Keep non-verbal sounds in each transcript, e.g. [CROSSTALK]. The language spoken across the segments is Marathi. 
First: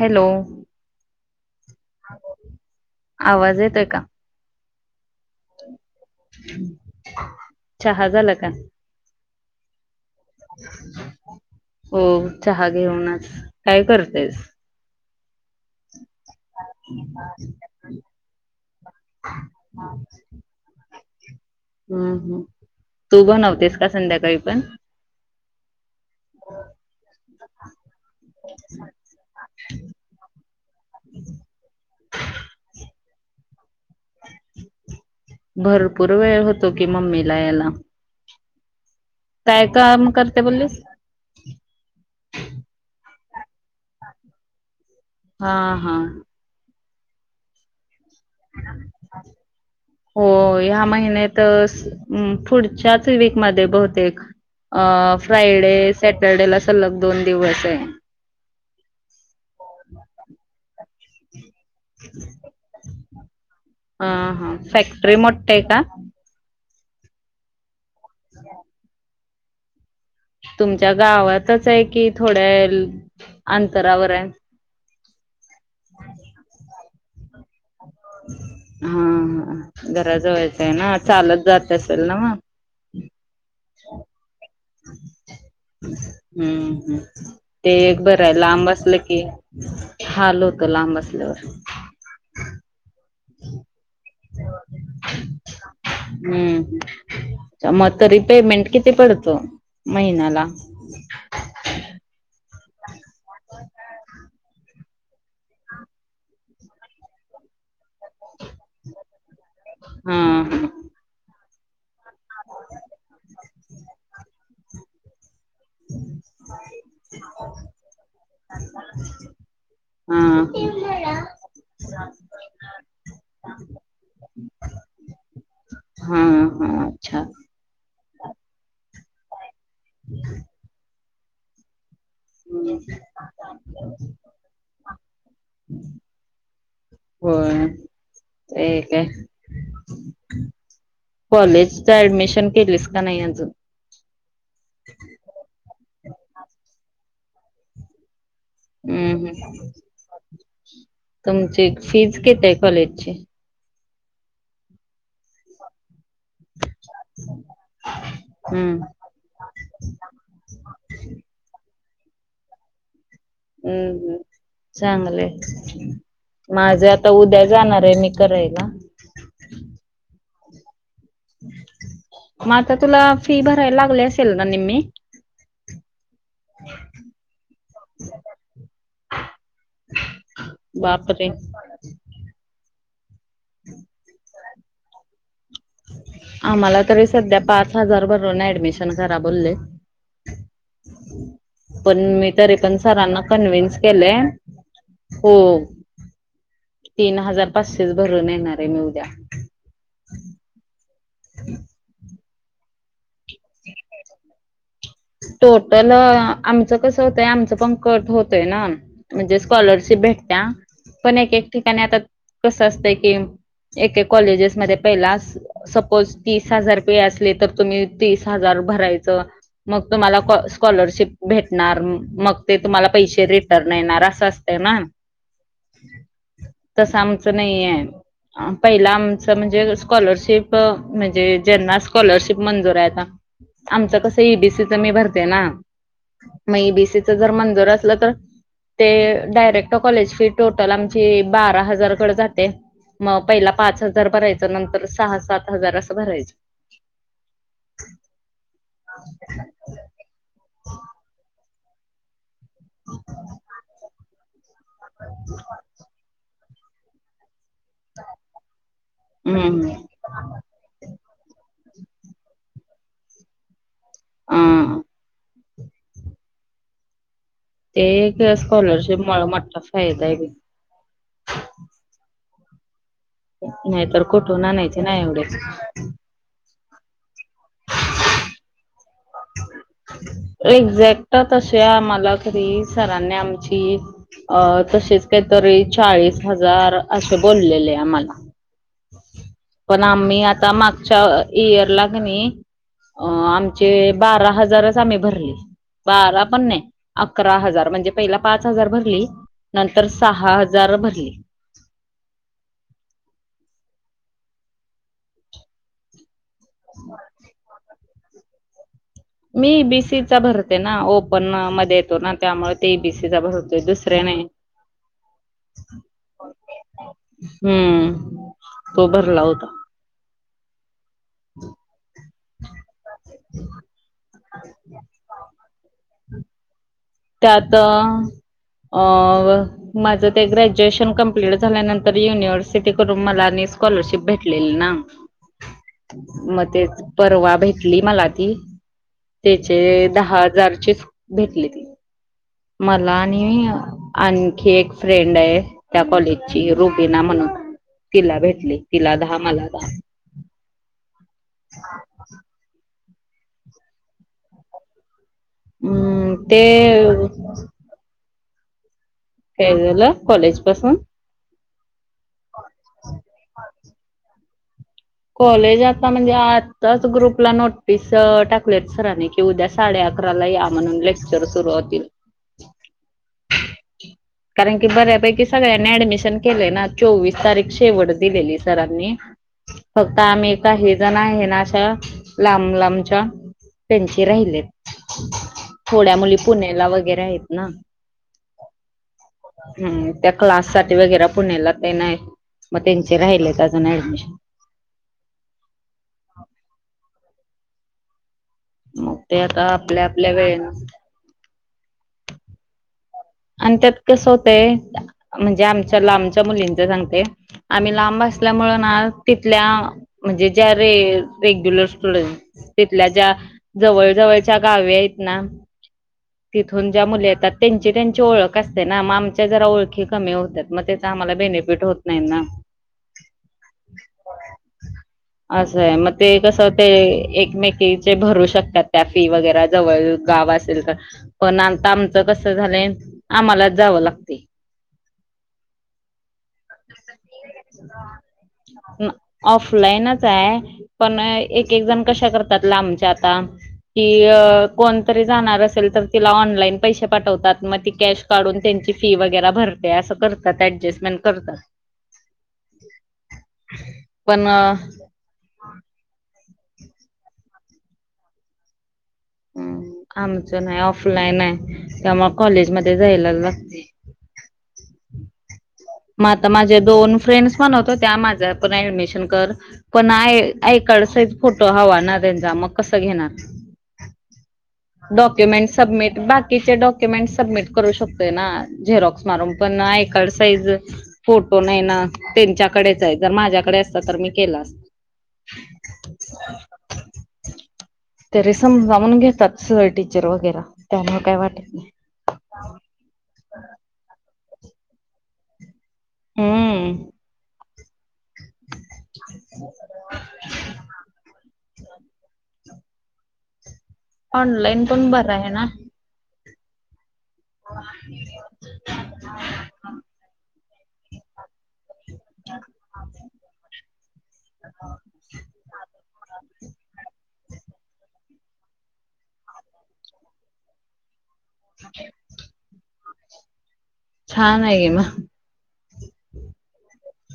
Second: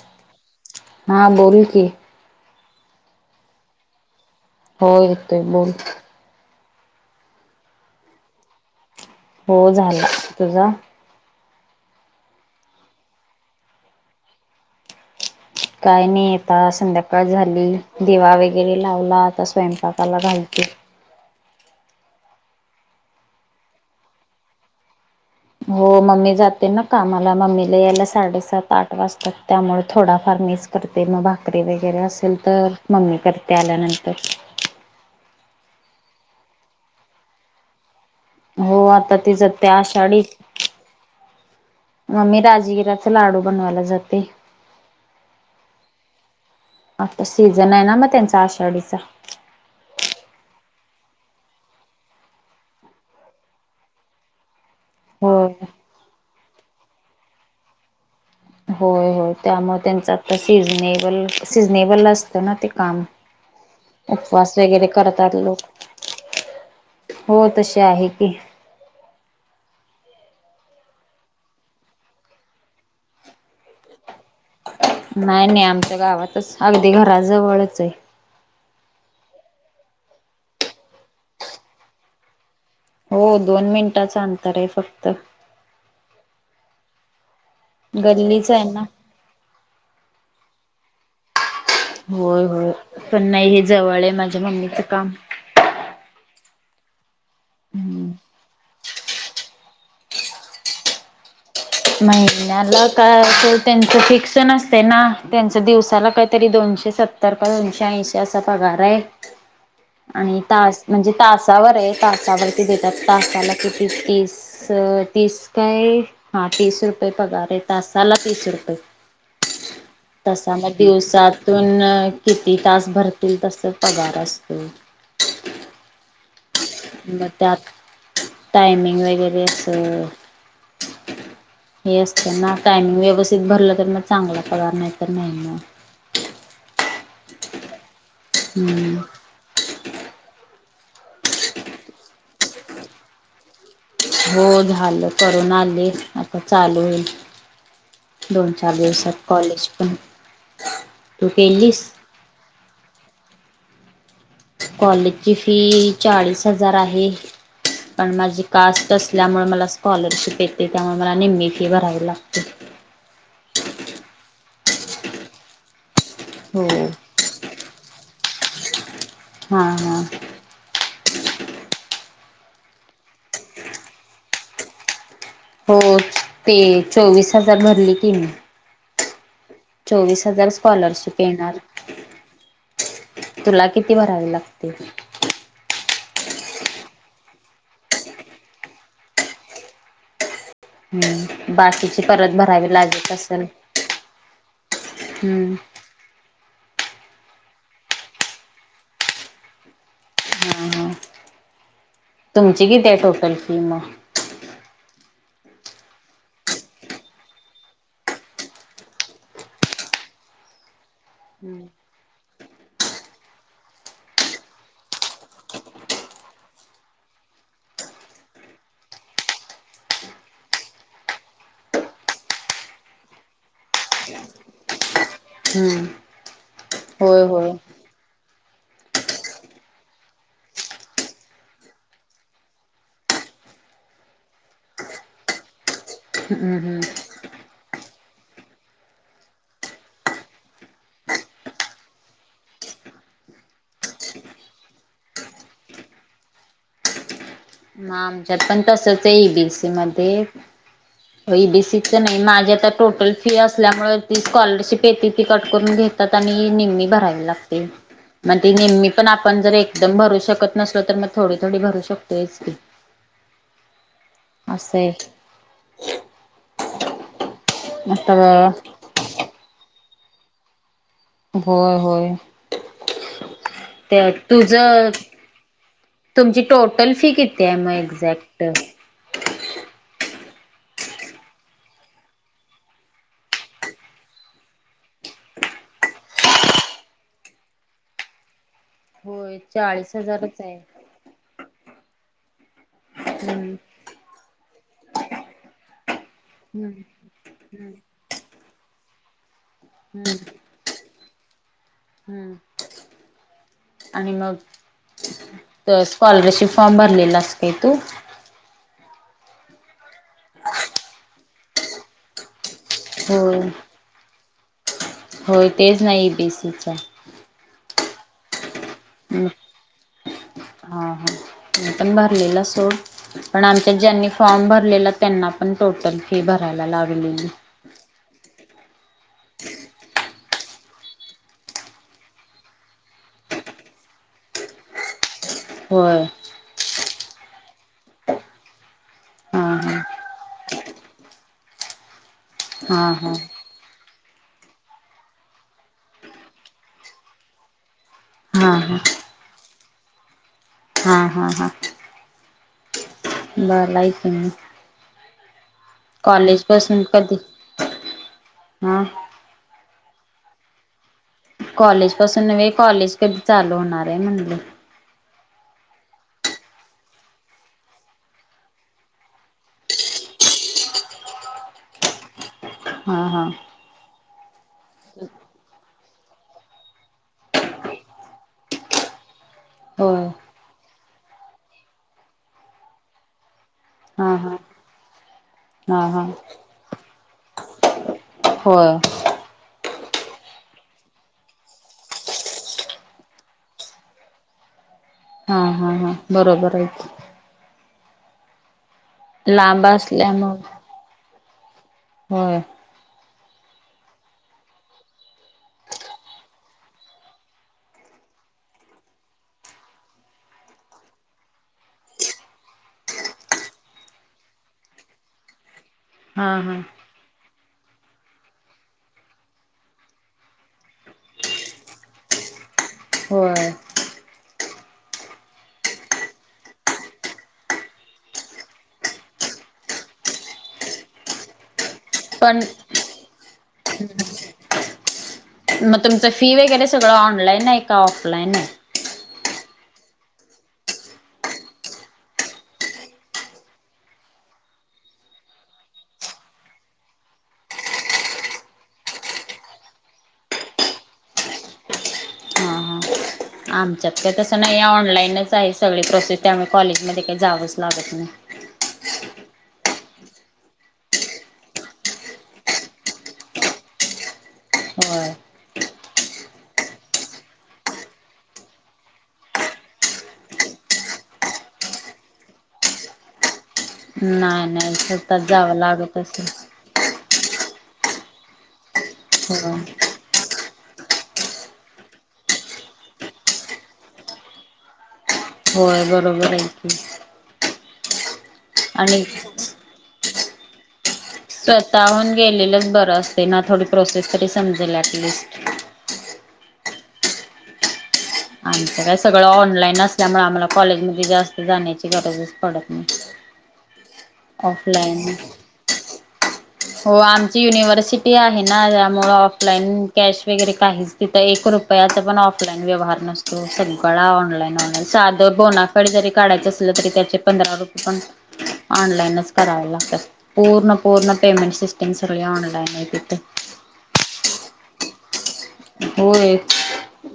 हॅलो. हा बोल की. आवाज येतय का. हो येतोय बोल. चहा झाला का. हो झाला. तुझा हो चहा घेऊनच काय करतेस. काय नाही येता संध्याकाळ झाली दिवा वगैरे लावला आता स्वयंपाकाला घालते. हम् हम तू बनवतेस का संध्याकाळी पण. हो मम्मी जाते ना कामाला मम्मीला यायला साडेसात आठ वाजतात त्यामुळे थोडाफार मिच. करते मग भाकरी वगैरे असेल तर मम्मी करते आल्यानंतर. भरपूर वेळ होतो की मम्मीला यायला. हो आता तिचं त्या काम शाडी. करते बोललीस मग मी राजगिराचे लाडू बनवायला जाते. हा हा. आता सीझन आहे ना मग त्यांचा आषाढीचा. हो ह्या महिन्यात पुढच्याच वीकमध्येध्ये बहुतेक. अ होय फ्रायडे सॅटरडे ला सलग दोन दिवस आहे. होय होय त्यामुळे त्यांचं आता सीझनेबल सिझनेबल असतं ना ते काम. ह हा उपवास वगैरे फॅक्टरी करतात मोठे लोक आहे का हो तसे आहे की. हो. तुमच्या गावातच आहे की थोड्या अंतरावर आहे नाही नाही आमच्या गावातच अगदी घराजवळच आहे हा हा घराज व्हायचं आहे ना चालत जात असेल ना मग हो दोन मिनिटाचं अंतर आहे फक्त हम्म हम् ते एक बर आहे गल्लीच लांब ना. असलं की हालोत लांब असल्यावर होय होय पण नाही हे जवळ आहे माझ्या मम्मीचं काम हम्म मग तर रिपेमेंट किती पडतो महिन्याला महिन्याला का त्यांचं फिक्स नसते ना त्यांचं दिवसाला काहीतरी दोनशे सत्तर तर दोनशऐंशी असा पगार आहे हा आणि तास म्हणजे तासावर आहे तासावरती देतात तासाला किती तीस स तीस काय हा तीस रुपये पगार आहेतासाला तीस रुपये हा तसा हा मग दिवसात तून किती तास भरतील तस पगार असतो हा. हा अच्छा मग त्यात टायमिंग वगैरे अस. हे असतं ना कायमिंग व्यवस्थित भरलं तर मग चांगला पगार नाही तर नाही ना.. हो ते हम्म आहे. कॉलेज ऍडमिशन केलीस का नाही अजून. हो झालं करून आली आता चालू येईल दोन चार दिवसात हम्म हम्म कॉलेज पण तू केलीस केत आहे कॉलेजचे कॉलेजची फी चाळीस हजार आहे पण माझी हम्म कास्टस त्यामुळे मला स्कॉलरशिप येते त्यामुळे मला नेम ए फी भरायला लागते हम्म हम् चांगलं हो. माझ्या आता उद्या जाणार आहे मी कय का हा हा मग आता तुला फी भरायला लागली असेल ना नेममी हो ते चोवीस हजार भरले की मी [INAUDIBLE] चोवीस हजार स्कॉलरशिप बापरे! येणार तुला किती भरावे लागते आम्हाला तरी सध्या पाच हजार भर ऍडमिशन करा बोलले हम्म पण बाकीची मी परत तरी भरावी पण लागत सरांना असेल कन्व्हन्स केले हो हम्म तीन हजार पाचशेच भरून येणार आहे मी उद्या हां हां तुमची किती आहे टोटल फी मग [INAUDIBLE] टोटल आमचं कसं होतंय आमचं पंकट होतय ना म्हणजे स्कॉलरशिप भेटत पण एक एक ठिकाणी आता कसं असतंय की एके कॉलेजेसमध्येध्ये पहिला सपोज तीस हजार पे असले तर तुम्ही तीस हजार भरायचं मग तुम्हाला स्कॉलरशिप भेटणार मग ते तुम्हाला पैसे रिटर्न येणार असं असतं ना हम्म तसं होय आमचं होय नाही आहे पहिला आमचं म्हणजे स्कॉलरशिप म्हणजे जनना स्कॉलरशिप मंजूर आहे आता आमचं कसं ईबीसीच मी भरते ना हम्म मग हम्म. बीसीच जर मंदर असलं तर ते डायरेक्ट कॉलेज फी टोटल आमची बारा हजार मग पहिला पाच हजार भरायचं नंतर सहा सात हजार असं भरायचं म आमच्यात नाही माझी आता टोटल फी असल्यामुळे ती स्कॉलरशिप येते ती कट करून घेत तर आता निम्मी भरायला लागते. मग ती निम्मी पण आपण जर हम्म एकदम भरू शकत नसलो तर मग थोडी थोडी भरू शकतो हेच की अस अ ते स्कॉलरशिप मोठा फायदा आहे ब होय होय नाहीतर ते कुठून आणायचे तुझं नाही एवढे तुमची टोटल फी किती आहे मग एक्झॅक्ट एक्झॅक्ट तस आहे आम्हाला खरी सरांनी आमची अ तसेच काहीतरी चाळीस हजार असे बोललेले आम्हाला होय पण चाळीस आम्ही हजारच आता आहे माग इयर ला कन हम्म आमचे बारा हजारच आम्ही भरली बारा पण नाही हम्म अकरा हजार म्हणजे पहिला पाच हजार भरली नंतर सहा हजार भरली हम् आणि मग स्कॉलरशिप फारम बरलेला असकेत मी ईबीसी चा भरते ना ओपन मध्ये येतो ना त्यामुळे ते ईबीसी चा होय भरतो दुस त्रेणे होय तेच नाही ईबीसीचा. हम्म तो भरला होता. ह हा म पण बर सोड पण आमच्या ज्यांनी फॉर्म भरलेला त्यांना पण टोटल फी भरायला लागलेली. तर अ माझं ते ग्रॅज्युएशन कम्प्लीट झाल्यानंतर युनिव्हर्सिटी करून मला आणि स्कॉलरशिप भेट भटले ना होय मग ते परवा भेटली मला ती. हा त्याचे दहा हजारचीच भेटली त हा हा मला हा आणि आणखी एक फ्रेंड आहे त्या कॉलेजची रुबीना म्हणून तिला हा भेटली हा तिला दहा मला दहा हा हा हा हम्म कॉलेजपासून ते कधी हम्म काय झालं कॉलेज पासून कॉलेज पासून नव्हे कॉलेज कधी चालू होणार आहे म्हणलं कॉलेजला म्हणजे आताच ग्रुपला नोटीस टाकलेत सरानी उद्या साडे अकराला या म्हणून लेक्चर सुरू होतील. हा हा ह कारण की बऱ्यापैकी सगळ्यांनी ऍडमिशन केले ना चोवीस तारीख शेवट दिलेली सरांनी फक्त होय आम्ही काही जण आहे ना अशा लांब लांबच्या त्यांचे हा हा राहिलेत हा थोड्या हा मुली पुण्याला वगैरे आहेत ना. होय हम्म त्या क्लास साठी वगैरे पुण्याला ते नाही मग त्यांचे राहिलेत अजून ऍडमिशन हा हा हा बरोबर आहे मग ते की आता लांब आपल्या आपल्या वेळे ना हम्म आणि त्यात कसं होतंय म्हणजे आमच्याला आमच्या मुलींच सांगते -आम्ही लांब असल्यामुं आ तिथल्या म्हणजे ज्या रे रेग्युलर स्कूल तिथल्या ज्या जवळ जवळच्या गाव आहेत ना हा हा तिथून ज्या मुले येतात त्यांची त्यां ची ओळख असते ना मग आमच्या जरा ओळखी कमी होतात मग त्याचा आम्हाला बेनिफिट होत नाही ना. होय [INAUDIBLE] असं आहे मग ते कसं ते एकमेकीचे भरू शकतात त्या फी वगैरे जवळ गावा पण आता आमचं कस पण झालं आम्हाला जावं लागते. मग तुमचं फी वगैरे सगळं ऑनलाईन आहे का ऑफलाईन आहे. ऑफलाईनच आहे पण एक एक जण कशा करतात लांबच्या आता कि कोणतरी जाणार असेल तर तिला ऑनलाईन पैसे पाठवतात मग त कॅश काढून त्यांची फी वगैरे भरते असं करतात ऍडजस्टमेंट करतात. हा हा आमच्यात का पण तसं नाही ऑनलाईनच आहे सगळे प्रोसेस त्यामुळे कॉलेजमध्येध्ये काही जावंच लागत नाही. हम आमचं नाही ऑफलाईन आहे त्यामुळे कॉलेजमध्ये जायला ला होय. म आ माझे दोन फ्रेंड्स म्हण होतो त्या माझ्या पण ऍडमिशन कर पण आहे आकडसही फोटो हवा ना त्यांचा मग कसं घेणार. नाही नाही स्वतःच डॉक्युमेंट जावं लागत सबमिट असेल. बाकीचे डॉ में सबमिट करू शकतोय ना झेरॉक्स मारून पण होय आय कार्ड साईझ फोटो नाही ना त्यांच्याकडेच आहे जर माझ्याकडे असत तर मी केलं असत होय बरोबर ये. ते रिसम जाणून घेतात स टीचर वगैरे त्या स्वतःहून गेलेलंच बरं असतयं ना थोडी प्रोसेस तरी समजेल ऍटलिस्ट हम्म आमचं काय सगळं ऑनलाईन असल्यामुळे आम्हाला कॉलेजमध्येध्ये जास्त जाण्याची गरजच पडत नाही. ऑनलाइन पण ऑफलाईन बरं आहे ना. हो आमची युनिव्हर्सिटी आहे. नाही त्यामुळे ऑफलाईन कॅश वगैरे काहीच तथं एक रुपयाचा पण ऑफलाईन व्यवहार नसतो. त सगळा ऑनलाईन ऑनलाईन साधं बोना फाइड जरी काढायचं असलं तरी त्याचे पंधरा रुपये पण ऑनलाईनच कराव लागत्यात पूर्ण पूर्ण पेमेंट सिस्टम सगळी ऑनलाईन हाय तिथं छान आहे कि म होय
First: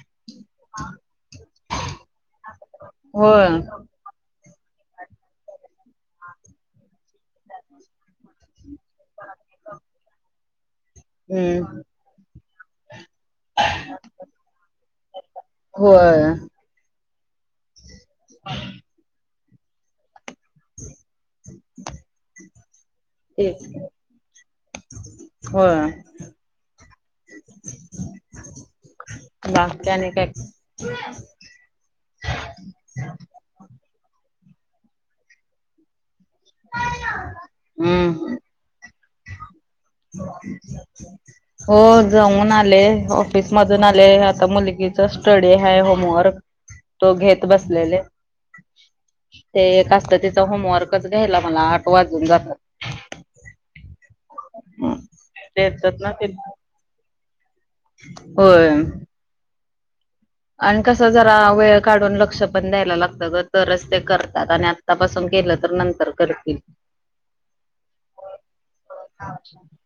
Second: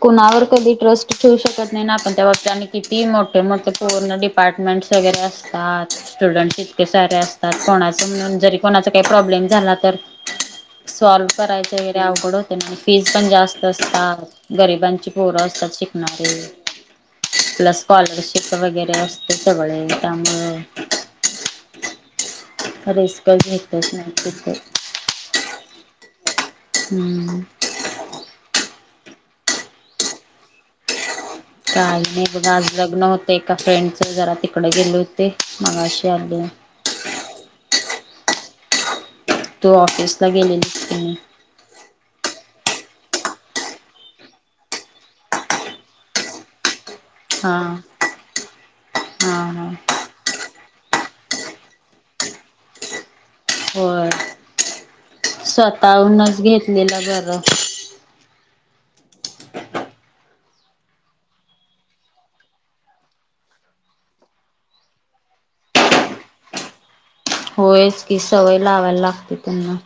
कुणावर कधी ट्रस्ट ठेवू शकत नाही आपण त्या बाबतीत आणि किती मोठे होय मोठे पूर्ण अपार्टमेंट्स वगैरे असतात. स्टुडंट इतके सारे असतात कोणाच म्हणून जरी कोणाचा काही प्रॉब्लेम झाला तर [INAUDIBLE] सॉल्व करायचे हम्म वगैरे अवघड होते फीज पण जास्त असतात गरिबांची पोरं असतात होय शिकणारे प्लस स्कॉलरशिप वगैरे असतयं सगळं त्यामुळं रिस्क घेतच नाही तिथं व्हय हम्म बा त्याने काय काही नाही बघा आज लग्न होतं एका फ्रेंडच जरा तिकडे गेले होते. मग अशी आली. हम्म तो ऑफिस ला गेले. हो जाऊन आले ऑफिसमधून आले आता मुलगीचा स्टडी हाय होमवर्क तो घेत हां बसल्याले हां ते हां एक असतं तिथं होमवर्कच घ्यायला मला आठ वाजून जातात. होय हम्म. त्याच्यात स्वतःहूनच घेतलेलं बरं होयं आणि कसं जरा वेळ काढून लक्ष पण द्यायला लागतं ग तरच ते करतात आणि आ तपासून केलं तर नंतर करतील. होयच की सवय लावायला लागते त्यांना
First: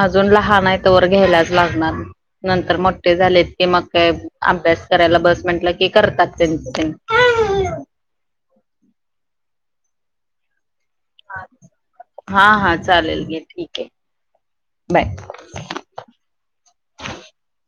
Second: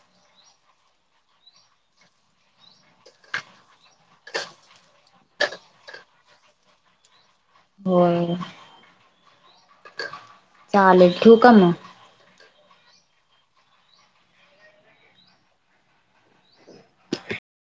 अजून लहान आहे तवर घ्यायलाच लागणार नंतर मोठे झालेत की मग काय अभ्यास करायला बस म्हटलं की करतात त्यांच त्यांनी होयं चालेल ठिवू का म हा हा चालेल गे ठीक आहे बाय